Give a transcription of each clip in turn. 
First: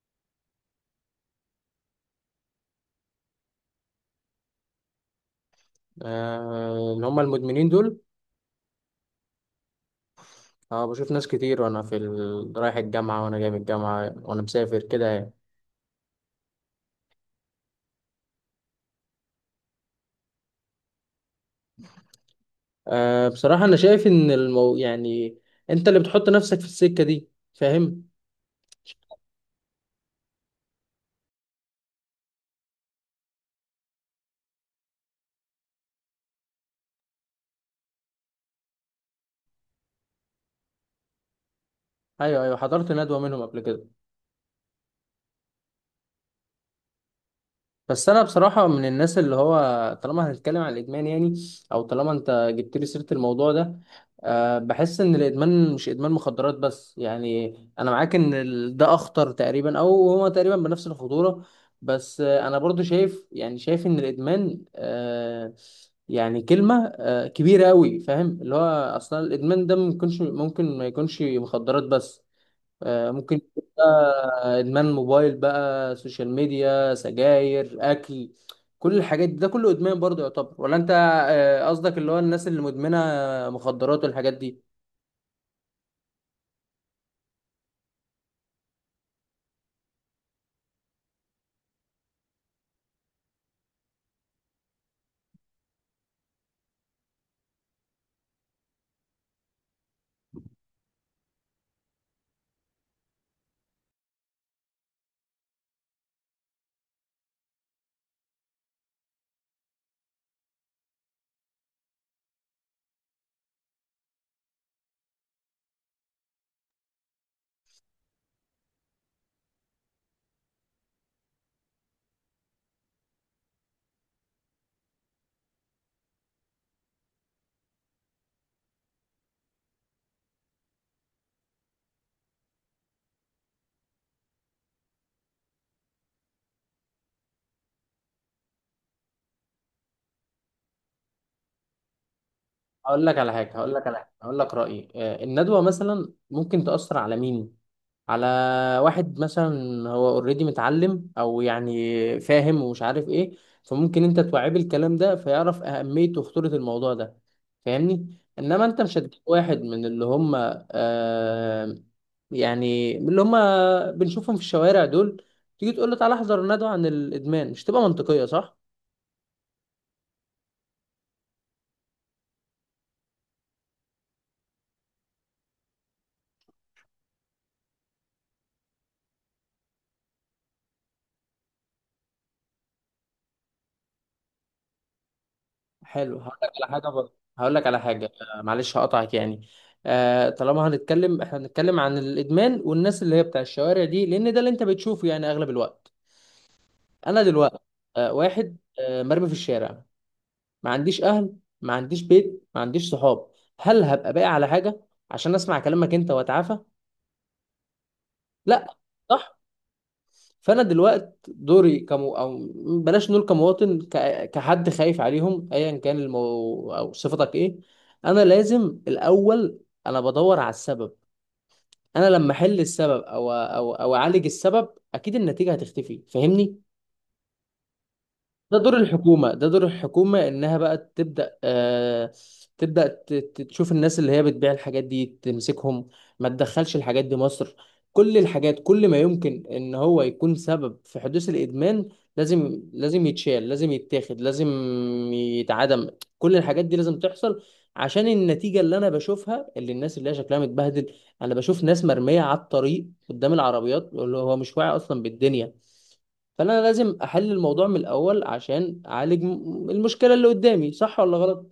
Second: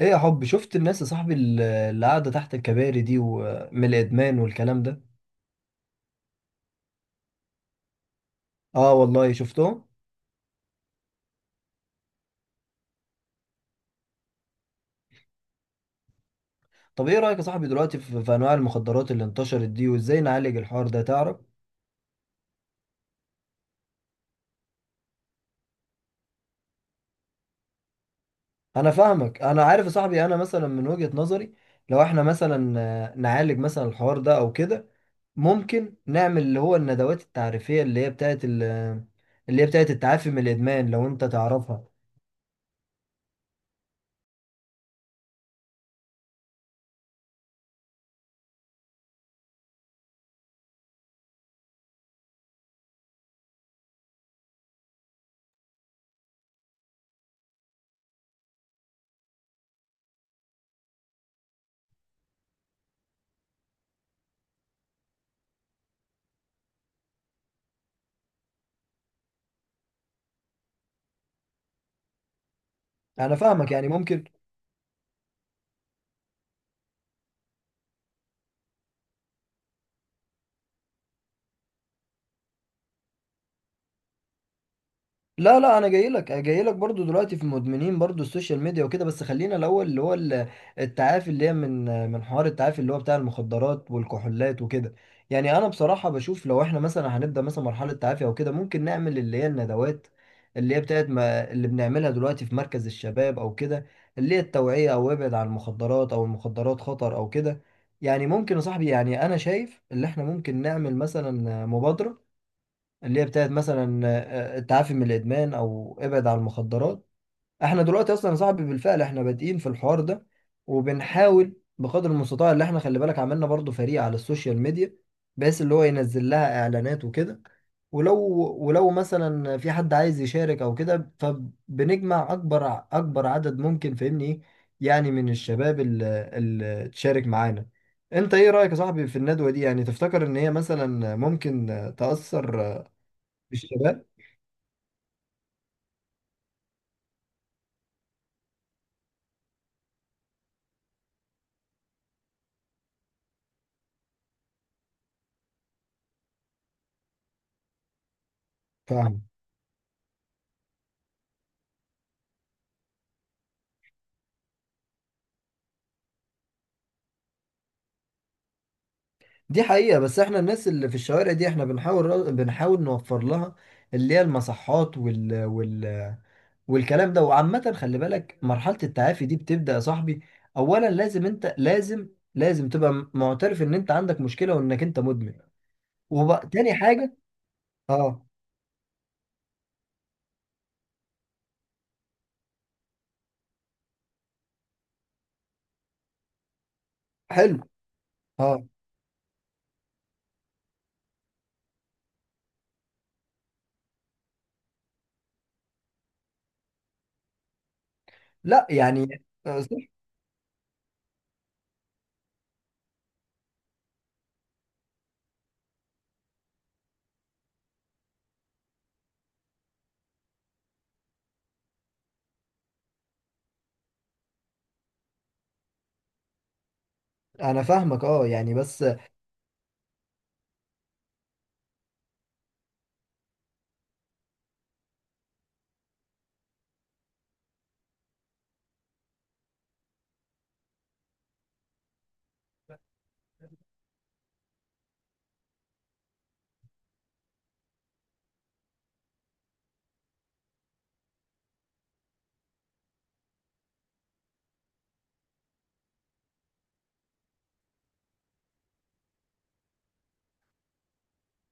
ايه يا حب، شفت الناس يا صاحبي اللي قاعده تحت الكباري دي، ومن الادمان والكلام ده؟ آه، اللي هم المدمنين دول. اه والله شفتهم. أه، بشوف ناس كتير وأنا رايح الجامعة، وأنا جاي من الجامعة، وأنا مسافر كده يعني. طب ايه رايك يا صاحبي دلوقتي في انواع المخدرات اللي انتشرت دي، وازاي نعالج الحوار ده، تعرف؟ أه بصراحة أنا شايف إن يعني أنت اللي بتحط نفسك في السكة دي، فاهم؟ انا فاهمك، انا عارف يا صاحبي. انا مثلا من وجهه نظري، لو احنا مثلا نعالج مثلا الحوار ده او كده، ممكن نعمل اللي هو الندوات التعريفيه اللي هي اللي هي بتاعت التعافي من الادمان، لو انت تعرفها. أيوه أيوه، حضرت ندوة منهم قبل كده. بس انا بصراحه من الناس اللي هو، طالما هنتكلم عن الادمان يعني، او طالما انت جبت لي سيره الموضوع ده، أه بحس ان الادمان مش ادمان مخدرات بس، يعني انا معاك ان ده اخطر تقريبا، او هو تقريبا بنفس الخطوره. بس انا برضو شايف، يعني شايف ان الادمان أه، يعني كلمه أه كبيره قوي، فاهم اللي هو اصلا الادمان ده ممكن ما يكونش مخدرات بس. انا ممكن يكون فاهمك، يعني ممكن. بقى ادمان موبايل بقى، سوشيال ميديا، سجاير، اكل، كل الحاجات دي ده كله ادمان برضه يعتبر، ولا انت؟ قصدك اللي هو الناس اللي مدمنه مخدرات والحاجات دي؟ لا لا، انا جاي لك، جاي لك برضو دلوقتي في مدمنين برضو السوشيال ميديا وكده، بس خلينا الاول التعافي اللي هي من حوار التعافي اللي هو بتاع المخدرات والكحولات وكده. يعني انا بصراحة بشوف لو احنا مثلا هنبدأ مثلا مرحلة تعافي او كده، ممكن نعمل اللي هي الندوات اللي هي بتاعت ما اللي بنعملها دلوقتي في مركز الشباب او كده، اللي هي التوعية، او ابعد عن المخدرات، او المخدرات خطر، او كده. يعني ممكن يا صاحبي، يعني انا شايف اللي احنا ممكن نعمل مثلا مبادرة اللي هي بتاعت مثلا التعافي من الادمان، او ابعد عن المخدرات. احنا دلوقتي اصلا يا صاحبي بالفعل احنا بادئين في الحوار ده، وبنحاول بقدر المستطاع. اللي احنا خلي بالك عملنا برضو فريق على السوشيال ميديا، بحيث اللي هو ينزل لها اعلانات وكده. ولو، ولو مثلا في حد عايز يشارك او كده، فبنجمع اكبر عدد ممكن، فاهمني ايه؟ يعني من الشباب اللي تشارك معانا. انت ايه رايك يا صاحبي في الندوه دي؟ يعني تفتكر ان هي مثلا ممكن تاثر الشباب؟ هقول لك رايي. الندوه مثلا ممكن تاثر على مين؟ على واحد مثلا هو اوريدي متعلم، او يعني فاهم ومش عارف ايه، فممكن انت توعيه بالكلام ده فيعرف اهمية وخطورة الموضوع ده، فاهمني. انما انت مش هتجيب فاهم. واحد من اللي هم، آه، يعني من اللي هم بنشوفهم في الشوارع دول، تيجي تقول له تعالى احضر ندوة عن الادمان؟ مش تبقى منطقية، صح؟ دي حقيقة، بس احنا الناس اللي في الشوارع دي احنا بنحاول نوفر لها اللي هي المصحات وال وال والكلام ده. وعامة خلي بالك مرحلة التعافي دي بتبدأ يا صاحبي، أولا لازم أنت لازم تبقى معترف إن أنت عندك مشكلة، وإنك أنت مدمن. حلو. وبقى تاني حاجة، هقول لك على حاجه. أه. معلش هقطعك يعني. آه، طالما هنتكلم، احنا هنتكلم عن الادمان والناس اللي هي بتاع الشوارع دي، لان ده اللي انت بتشوفه يعني اغلب الوقت. انا دلوقتي حلو. آه واحد أه. آه مرمي في الشارع، ما عنديش اهل، ما عنديش بيت، ما عنديش صحاب، هل هبقى باقي على حاجه عشان اسمع كلامك انت واتعافى؟ لا لا. يعني، صح. صح. فانا دلوقت دوري كمو او، بلاش نقول كمواطن، كحد خايف عليهم، ايا كان او صفتك ايه. انا لازم الاول، انا بدور على السبب. انا لما احل السبب، او اعالج السبب، اكيد النتيجة هتختفي، فاهمني. أنا فاهمك أه، يعني ده دور بس. الحكومة، ده دور الحكومة، إنها بقى تبدأ آه، تبدأ تشوف الناس اللي هي بتبيع الحاجات دي تمسكهم، ما تدخلش الحاجات دي مصر. كل الحاجات، كل ما يمكن إن هو يكون سبب في حدوث الإدمان، لازم، لازم يتشال، لازم يتاخد، لازم يتعدم. كل الحاجات دي لازم تحصل، عشان النتيجة اللي أنا بشوفها، اللي الناس اللي هي شكلها متبهدل. أنا بشوف ناس مرمية على الطريق قدام العربيات، اللي هو مش واعي أصلا بالدنيا. فانا لازم احل الموضوع من الاول عشان اعالج المشكله اللي قدامي، صح ولا غلط؟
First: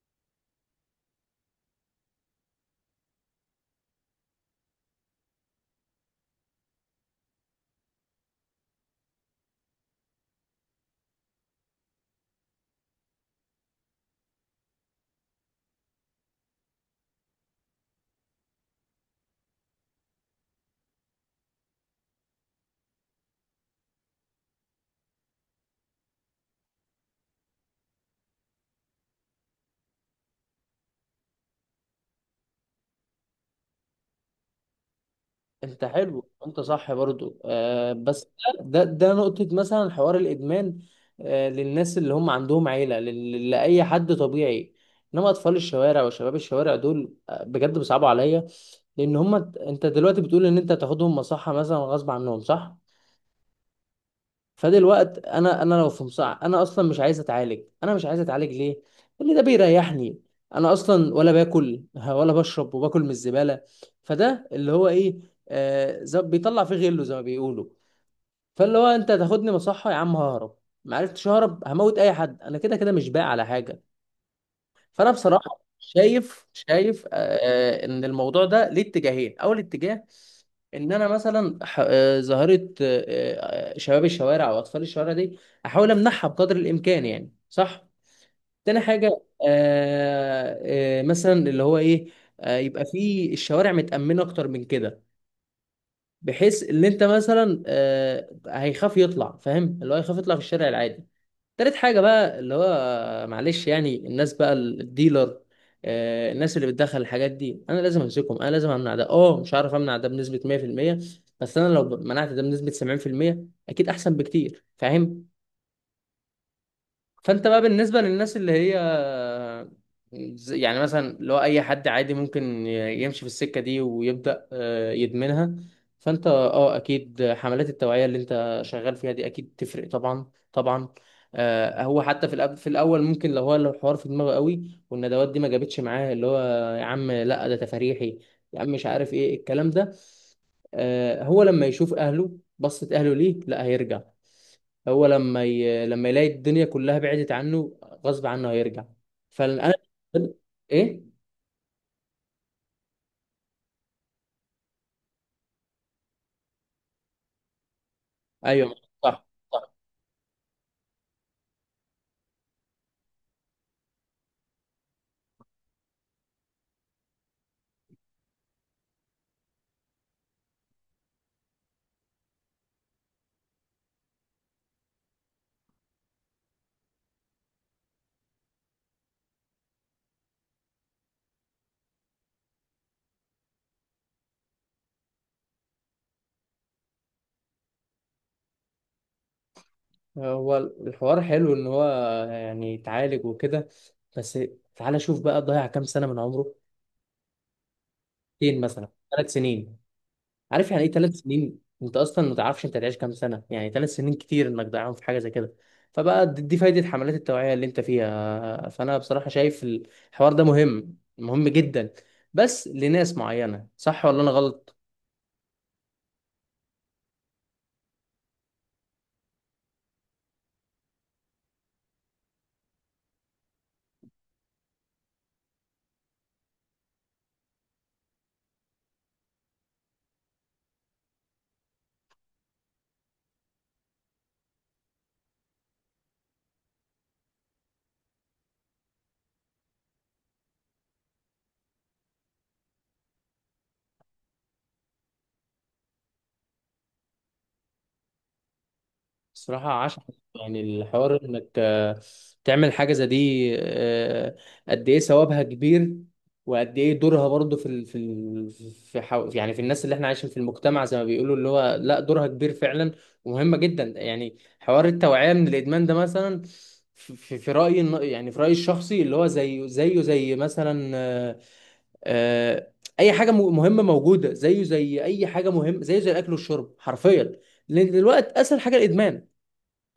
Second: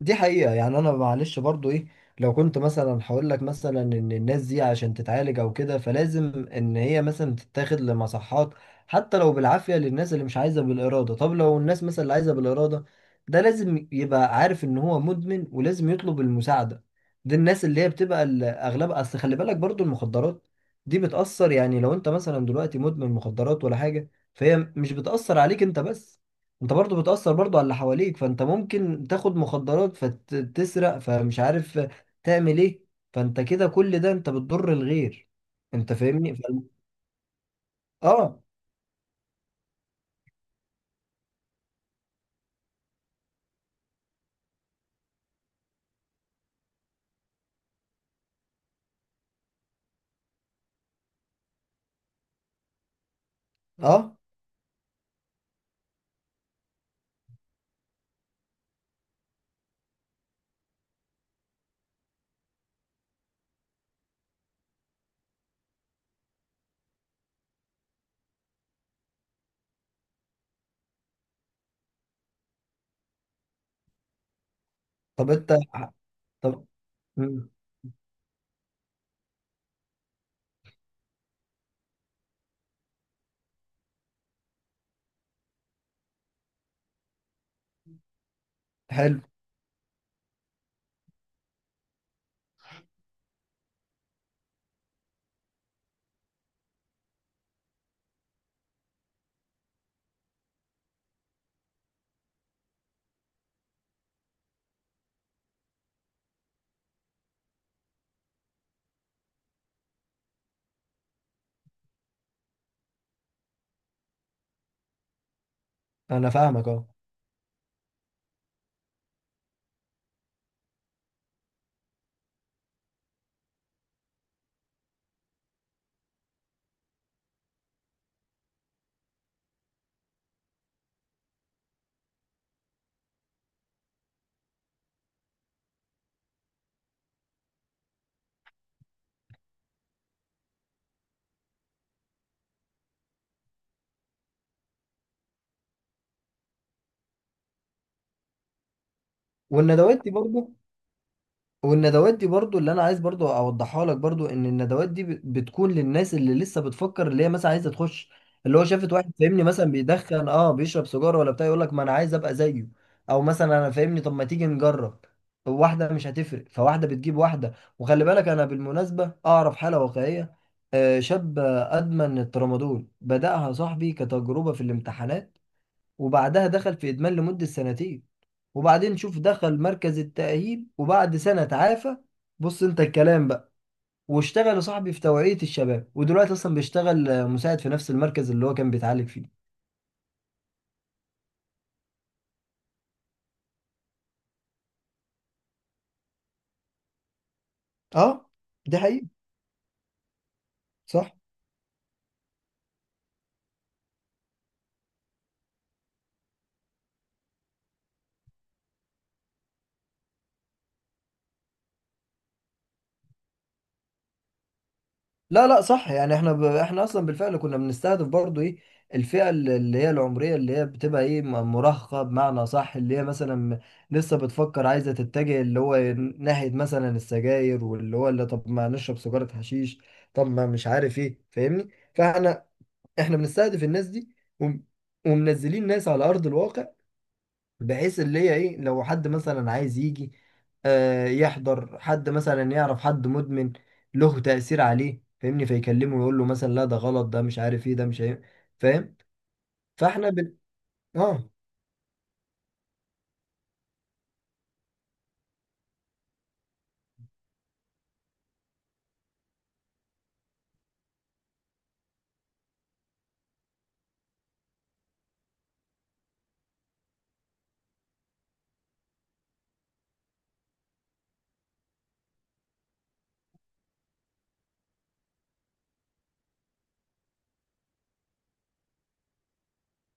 دي حقيقة، يعني أنا معلش برضو إيه، لو كنت مثلا هقول لك مثلا إن الناس دي عشان تتعالج أو كده، فلازم إن هي مثلا تتاخد لمصحات، حتى لو بالعافية للناس اللي مش عايزة بالإرادة. طب لو الناس مثلا اللي عايزة بالإرادة، ده لازم يبقى عارف إن هو مدمن ولازم يطلب المساعدة. دي الناس اللي هي بتبقى أغلبها. أصل خلي بالك برضو المخدرات دي بتأثر، يعني لو أنت مثلا دلوقتي مدمن مخدرات ولا حاجة، فهي مش بتأثر عليك أنت بس، انت برضو بتأثر برضو على اللي حواليك. فانت ممكن تاخد مخدرات فتسرق، فمش عارف تعمل ايه. فانت كده كل ده انت بتضر الغير. انت انت حلو، فاهمني ف... انت صح برضو آه، بس اه. ده نقطه مثلا، حوار الادمان آه للناس اللي هم عندهم عيله، لاي حد طبيعي. انما اطفال الشوارع وشباب الشوارع دول، بجد بيصعبوا عليا. لان هم، انت دلوقتي بتقول ان انت تاخدهم مصحه مثلا غصب عنهم، صح؟ اه. فده الوقت انا لو في مصع انا اصلا مش عايز اتعالج. انا مش عايز اتعالج ليه؟ اللي ده بيريحني. انا اصلا ولا باكل ولا بشرب، وباكل من الزباله. فده اللي هو ايه، آه بيطلع فيه غله زي ما بيقولوا. فاللي هو انت تاخدني مصحه يا عم، ههرب، ما عرفتش اهرب هموت اي حد، انا كده كده مش باقي على حاجه. فانا طب انت، بصراحه شايف، طب شايف مم. ان الموضوع ده ليه اتجاهين. اول اتجاه ان انا مثلا ظاهره شباب الشوارع او اطفال الشوارع دي احاول امنعها بقدر الامكان، يعني صح. تاني حاجه حلو. آه، مثلا اللي هو ايه، يبقى في الشوارع متامنه اكتر من كده، بحيث ان انت مثلا، هيخاف يطلع، فاهم اللي هو هيخاف يطلع في الشارع العادي. تالت حاجة بقى، اللي هو معلش يعني الناس بقى، الديلر، الناس اللي بتدخل الحاجات دي، انا لازم امسكهم، انا لازم امنع ده. اه مش عارف امنع ده بنسبة 100%، بس انا لو منعت ده بنسبة 70% اكيد احسن بكتير، فاهم؟ انا فاهمك اه. فانت بقى بالنسبه للناس اللي هي، يعني مثلا اللي هو اي حد عادي ممكن يمشي في السكه دي ويبدا، يدمنها. فانت اه اكيد حملات التوعيه اللي انت شغال فيها دي اكيد تفرق، طبعا طبعا. هو حتى في الاول ممكن، لو هو لو الحوار في دماغه قوي والندوات دي ما جابتش معاه، اللي هو يا عم لا ده تفاريحي، يا عم مش عارف ايه الكلام ده، هو لما يشوف اهله بصت اهله ليه، لا هيرجع. هو لما لما يلاقي الدنيا كلها بعدت عنه، غصب عنه هيرجع. فانا، والندوات دي برضو، ايه، والندوات دي برضو اللي انا عايز برضو اوضحها لك برضو، ان الندوات دي بتكون للناس اللي لسه بتفكر، اللي هي مثلا عايزه تخش. اللي هو ايوه. شافت واحد صح فاهمني صح. مثلا بيدخن، اه بيشرب سيجاره ولا بتاع، يقول لك ما انا عايز ابقى زيه. او مثلا انا فاهمني، طب ما تيجي نجرب؟ واحده مش هتفرق، فواحده بتجيب واحده. وخلي بالك انا بالمناسبه اعرف حاله واقعيه. شاب ادمن الترامادول، بدأها صاحبي كتجربه في الامتحانات، وبعدها دخل في إدمان لمدة سنتين. وبعدين شوف، دخل مركز التأهيل وبعد سنة تعافى. بص انت الكلام بقى، واشتغل يا صاحبي في توعية الشباب، ودلوقتي اصلا بيشتغل مساعد في نفس المركز اللي هو كان بيتعالج فيه. هو الحوار حلو ان هو يعني اتعالج وكده، بس تعالى شوف بقى، ضيع كام سنه من عمره؟ اه. 2 سنين دي مثلا، حقيقة. 3 سنين. عارف يعني ايه صح. 3 سنين؟ انت اصلا ما تعرفش انت هتعيش كام سنه، يعني 3 سنين كتير انك تضيعهم في حاجه زي كده. فبقى دي فايده حملات التوعيه اللي انت فيها. فانا بصراحه شايف الحوار ده مهم، مهم جدا، بس لناس معينه، صح ولا انا غلط؟ لا لا، صح. يعني احنا ب... احنا اصلا بالفعل كنا بنستهدف برضو ايه، الفئة اللي هي العمرية اللي هي بتبقى ايه، مراهقة بمعنى صح، اللي هي مثلا لسه بتفكر عايزة تتجه اللي هو ناحية مثلا السجاير، واللي هو اللي طب ما نشرب سيجارة حشيش، طب ما مش عارف ايه، فاهمني؟ فاحنا، احنا بنستهدف الناس دي. وم... ومنزلين ناس على أرض الواقع، بحيث اللي هي ايه لو حد مثلا عايز يجي آه يحضر، حد مثلا يعرف حد مدمن له تأثير عليه فاهمني، فيكلمه ويقول له مثلا لا ده غلط، ده مش عارف ايه، ده مش عارف. فاهم. بصراحه عشان فاحنا بن... يعني الحوار اه. انك، تعمل حاجه زي دي، آه، قد ايه ثوابها كبير، وقد ايه دورها برضو يعني في الناس اللي احنا عايشين في المجتمع زي ما بيقولوا، اللي هو لا، دورها كبير فعلا ومهمه جدا. يعني حوار التوعيه من الادمان ده مثلا، في رايي يعني في رايي الشخصي، اللي هو زيه، زي مثلا آه، اي حاجه مهمه موجوده، زيه زي اي حاجه مهمه، زيه زي الاكل والشرب حرفيا. لان دلوقتي اسهل حاجه الادمان،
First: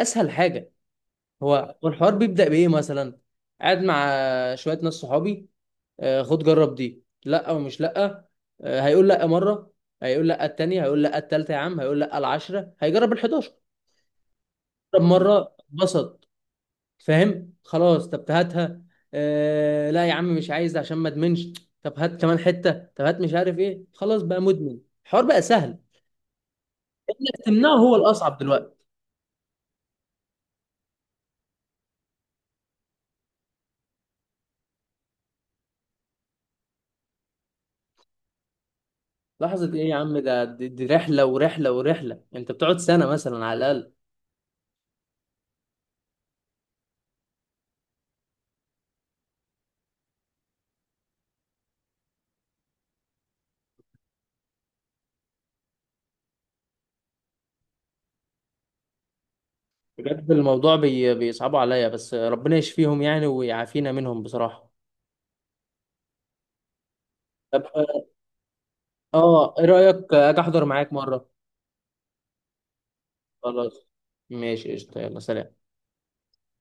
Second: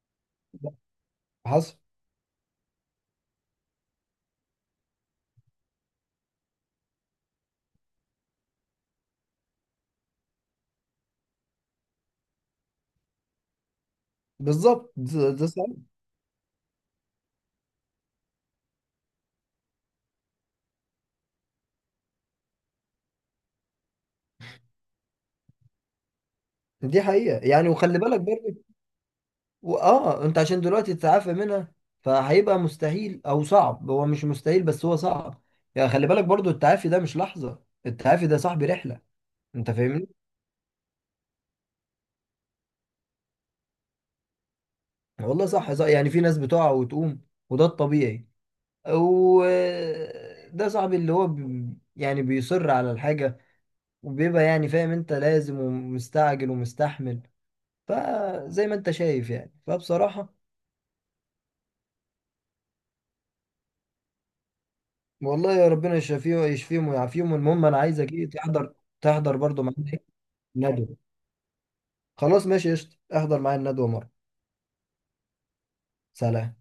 اسهل حاجه. هو حصل. هو الحوار بيبدا بايه مثلا، قاعد مع شويه ناس صحابي، خد جرب دي، لا او مش لا. هيقول لا مره، هيقول لا التانية، هيقول لا التالتة، يا عم هيقول لا العشرة، هيجرب ال11. بالظبط، جرب ده مرة صح. اتبسط، فاهم، خلاص طب هاتها. آه لا يا عم مش عايز عشان ما ادمنش. طب هات كمان حته، طب هات مش عارف ايه، خلاص بقى مدمن. الحوار بقى سهل، دي حقيقة انك يعني، تمنعه هو وخلي بالك الاصعب برضه دلوقتي. اه، انت عشان دلوقتي تتعافى منها فهيبقى مستحيل او صعب، هو مش مستحيل بس هو صعب. يعني خلي بالك برضه التعافي ده مش لحظة، التعافي ده صاحبي رحلة. انت لحظه ايه يا فاهمني. عم، ده دي رحله ورحله ورحله، انت بتقعد سنه مثلا على الاقل. والله صح صح، يعني في ناس بتقع وتقوم، وده الطبيعي، وده صاحبي اللي هو بي، يعني بيصر على الحاجة، وبيبقى يعني فاهم انت لازم ومستعجل ومستحمل. فزي ما انت شايف، يعني بجد فبصراحة. الموضوع بي بيصعبوا عليا، بس ربنا يشفيهم يعني ويعافينا منهم بصراحه. والله يا ربنا يشفيه ويشفيهم ويعافيهم. طب، المهم انا عايزك ايه تحضر، تحضر اه برضو ايه معانا ايه رايك اجي احضر معاك ندوة. مره؟ خلاص ماشي قشطة، احضر معايا الندوة خلاص مرة. ماشي قشطه، يلا سلام. سلام.